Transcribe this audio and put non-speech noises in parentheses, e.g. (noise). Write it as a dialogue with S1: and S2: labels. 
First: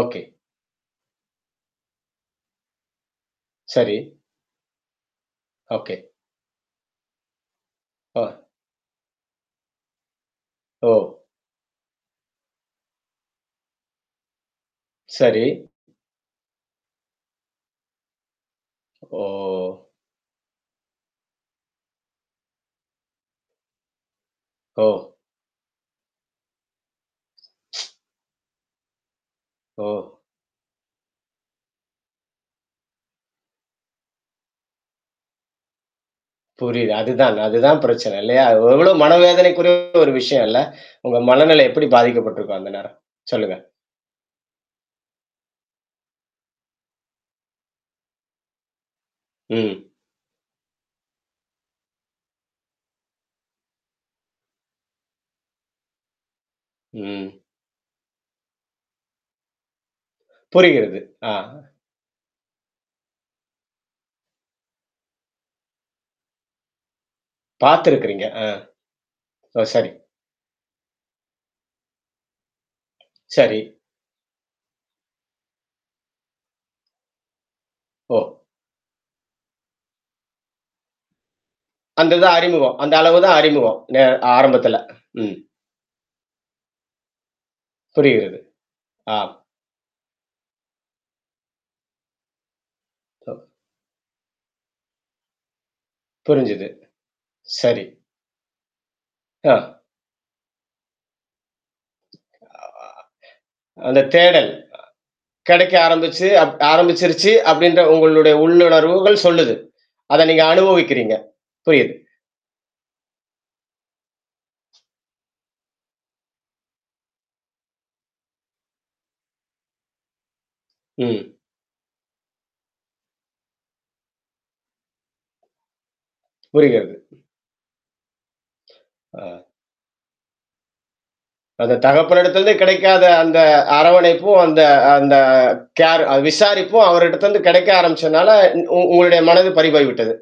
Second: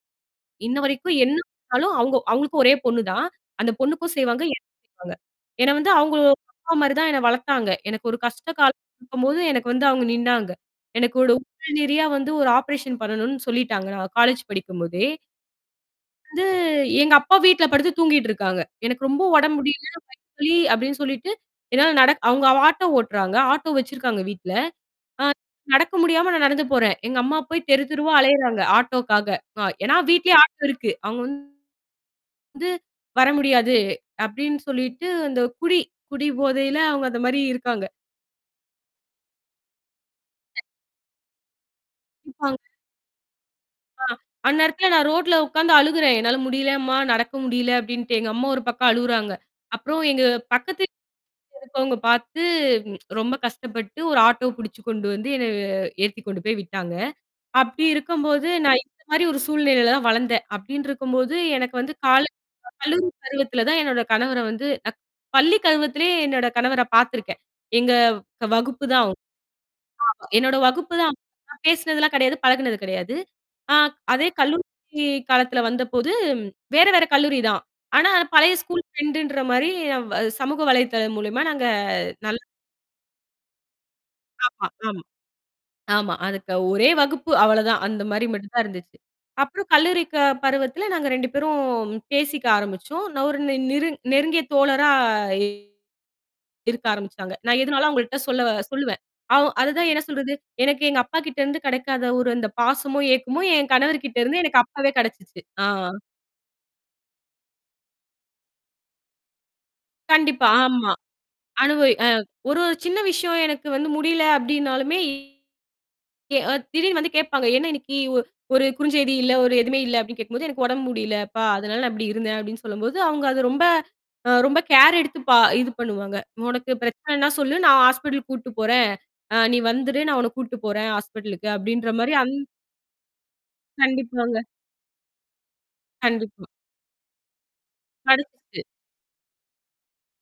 S1: Okay.
S2: இன்னவரைக்கும் என்ன குடு அவுங்க, அவுங்களுக்கு ஒரே பொண்ணுதான். அந்தப்
S1: சரி.
S2: பொண்ணுக்கும் செய்வாங்க எனக்கும் செய்வாங்க. ஏன்னா வந்து
S1: ஓகே.
S2: அவுங்க அப்பா (unintelligible) மாதிரிதான் வளர்த்தாங்க. எனக்கு ஒரு
S1: ஓ!
S2: கஷ்டகாலம் இருக்கும்போது எனக்கு வந்து அவுங்க நின்னாங்க.
S1: ஓ!
S2: எனக்கு ஒரு நிறையா (unintelligible) வந்து ஒரு ஆப்ரேஷன் பண்ணனுன்னு சொல்லிட்டாங்க. நான் காலேஜ் படிக்கும்போதே!
S1: சரி.
S2: வந்து, எங்க அப்பா வீட்ல படுத்துத் தூங்கிட்டு இருக்காங்க. எனக்கு ரொம்ப உடம்பு முடியல.
S1: ஓ!
S2: வயிறு வலி அப்பிடின்னு சொல்லிட்டு என்னால நடக் அவுங்க வ ஆட்டோ ஓட்டுறாங்க. ஆட்டோ வச்சிருக்காங்க வீட்ல.
S1: ஓ!
S2: ஆ நடக்க முடியாம நான் நடந்து போறேன். எங்க அம்மா போய்த்
S1: (tsk)
S2: தெருத்தெருவா அலையுறாங்க, ஆட்டோவுக்காக. ஏன்னா
S1: ஓ!
S2: வீட்டிலேயே ஆட்டோ இருக்கு. அவுங்க வந்து, வந்து வர முடியாது அப்பிடின்னு சொல்லிட்டு அந்தக் குடி, குடிபோதையில
S1: புரியுது.
S2: அவுங்க
S1: அதுதான்.
S2: அந்தமாரி
S1: அதுதான்
S2: இருக்காங்க.
S1: பிரச்சனை இல்லயா? எவ்ளோ மனவேதனைக்குரிய ஒரு விஷயம் இல்ல. உங்க மனநிலை எப்பிடி
S2: கண்டிப்பாங்க.
S1: பாதிக்கப்பட்டுருக்கும் அந்த நேரம், சொல்லுங்க.
S2: அ அந்த நேரத்துல நான் ரோட்ல உக்காந்து அழுகிறேன். என்னால முடியலம்மா! நடக்க முடியல அப்பிடின்ட்டு. எங்க அம்மா ஒரு பக்கம் அழுவுறாங்க.
S1: ம்.
S2: அப்புறம் எங்க பக்கத்து வீட்ல இருக்கவங்க பாத்து (tsk) ம் ரொம்ப கஷ்டப்பட்டு ஒரு ஆட்டோவ புடிச்சுகொண்டு வந்து என்ன அ ஏத்தி கொண்டு போய் விட்டாங்க.
S1: ம், ம்.
S2: அப்பிடி இருக்கும்போது நான் இந்த மாதிரி ஒரு சூழ்நிலையில வளர்ந்தேன். அப்பிடின்டு
S1: புரிகிறது. ஆ.
S2: இருக்கும்போது எனக்குக் கால கல்லூரி பருவத்துல தான் என்னோட கணவர வந்து அக் பள்ளி பருவத்திலேயே என்னோட கணவரப் பாத்துருக்கேன். எங்க
S1: பாத்துருக்குறீங்க. ஆ.
S2: வகுப்பு தான் அவுங்க.
S1: அ சரி.
S2: ஆமா. என்னோட வகுப்பு தான். அப்போ பேசுனது எல்லாம் கிடையாது. பழகுனது கிடையாது.
S1: சரி.
S2: ஆ, அதே கல்லூரி காலத்துல வந்தபோது வேற வேற கல்லூரி தான். ஆனா
S1: ஓ!
S2: பழைய ஸ்கூல் ஃபிரண்டுன்றமாரி வ சமூக வலைத்தளம் மூலமா நாங்க
S1: அந்ததான்
S2: நல்ல
S1: அறிமுகம். அந்த அளவுதான் அறிமுகம். நே
S2: ஆமா,
S1: ஆரம்பத்துல.
S2: ஆமா.
S1: ம்.
S2: ஆமா. அதுக்கு ஒரே வகுப்பு. அவ்ள தான். அந்தமாரி
S1: புரிகிறது.
S2: மட்டும் தான் இருந்துச்சு.
S1: அ.
S2: அப்புறம் கல்லூரி க பருவத்துல நாங்க 2 பேரும் பேசிக்க ஆரம்பிச்சோம். நான் ஒரு நிரு நெருங்கிய தோழரா
S1: புரிஞ்சுது.
S2: இருக்க ஆரம்பிச்சாங்க. நான்
S1: சரி.
S2: எதுனாலும் அவங்ககிட்ட சொல்ல சொல்லுவேன். அவ் அது
S1: அ.
S2: தான் என்ன சொல்றது? எனக்கு எங்க அப்பாக்கிட்ட இருந்து கிடைக்காத ஒரு அந்தப் பாசமும், ஏக்கமும் என்
S1: அந்த
S2: கணவர்க்கிட்ட இருந்து
S1: தேடல்
S2: எனக்கு அப்பவே கிடைச்சுச்சு. ஆ.
S1: கிடைக்க ஆரம்பிச்சு அப் ஆரம்பிச்சிருச்சு அப்பிடின்ற உங்களுடைய உள்ளுணர்வுகள் சொல்லுது. அத நீங்க
S2: கண்டிப்பா. ஆமா.
S1: அனுபவிக்கிறீங்க.
S2: அனுபவ
S1: புரியுது.
S2: அ ஒரு ஒரு சின்ன விஷயம் எனக்கு முடியல அப்பிடின்னாலுமே! அ எ திடீர்னு வந்து கேப்பாங்க. என்ன இன்னைக்கு ஒ ஒரு குறுஞ்செய்தி இல்ல. எதுவுமே இல்ல அப்பிடின்னு கேக்கும்போது, "எனக்கு உடம்பு
S1: ம்.
S2: முடியலப்பா! அதுனால நான் அப்பிடி இருந்தேன்" அப்பிடின்னு சொல்லும்போது, அது அவுங்க ரொம்ப கேர் எடுத்து பா இது பண்ணுவாங்க. உனக்கு
S1: புரிகிறது. ம்.
S2: பிரச்சனனா சொல்லு! நான் ஹாஸ்பிட்டல் கூட்டுப்போறேன். அ
S1: அ.
S2: நீ வந்துரு! நான் உன்ன கூட்டுப்போறேன் ஹாஸ்பிட்டலுக்கு
S1: அந்தத்
S2: அப்பிடின்றமாரிய அந்
S1: தகப்பனிடத்திலிருந்து கிடைக்காத அந்த அரவணைப்பும்,
S2: கண்டிப்பாங்க.
S1: அந்த அந்த கேர் அ
S2: கண்டிப்பா.
S1: விசாரிப்பும் அவரிடத்திலிருந்து கிடைக்க ஆரம்பிச்சதுனால,
S2: படுத்துட்டு
S1: உ உங்களுடைய மனது பறி போய் விட்டது.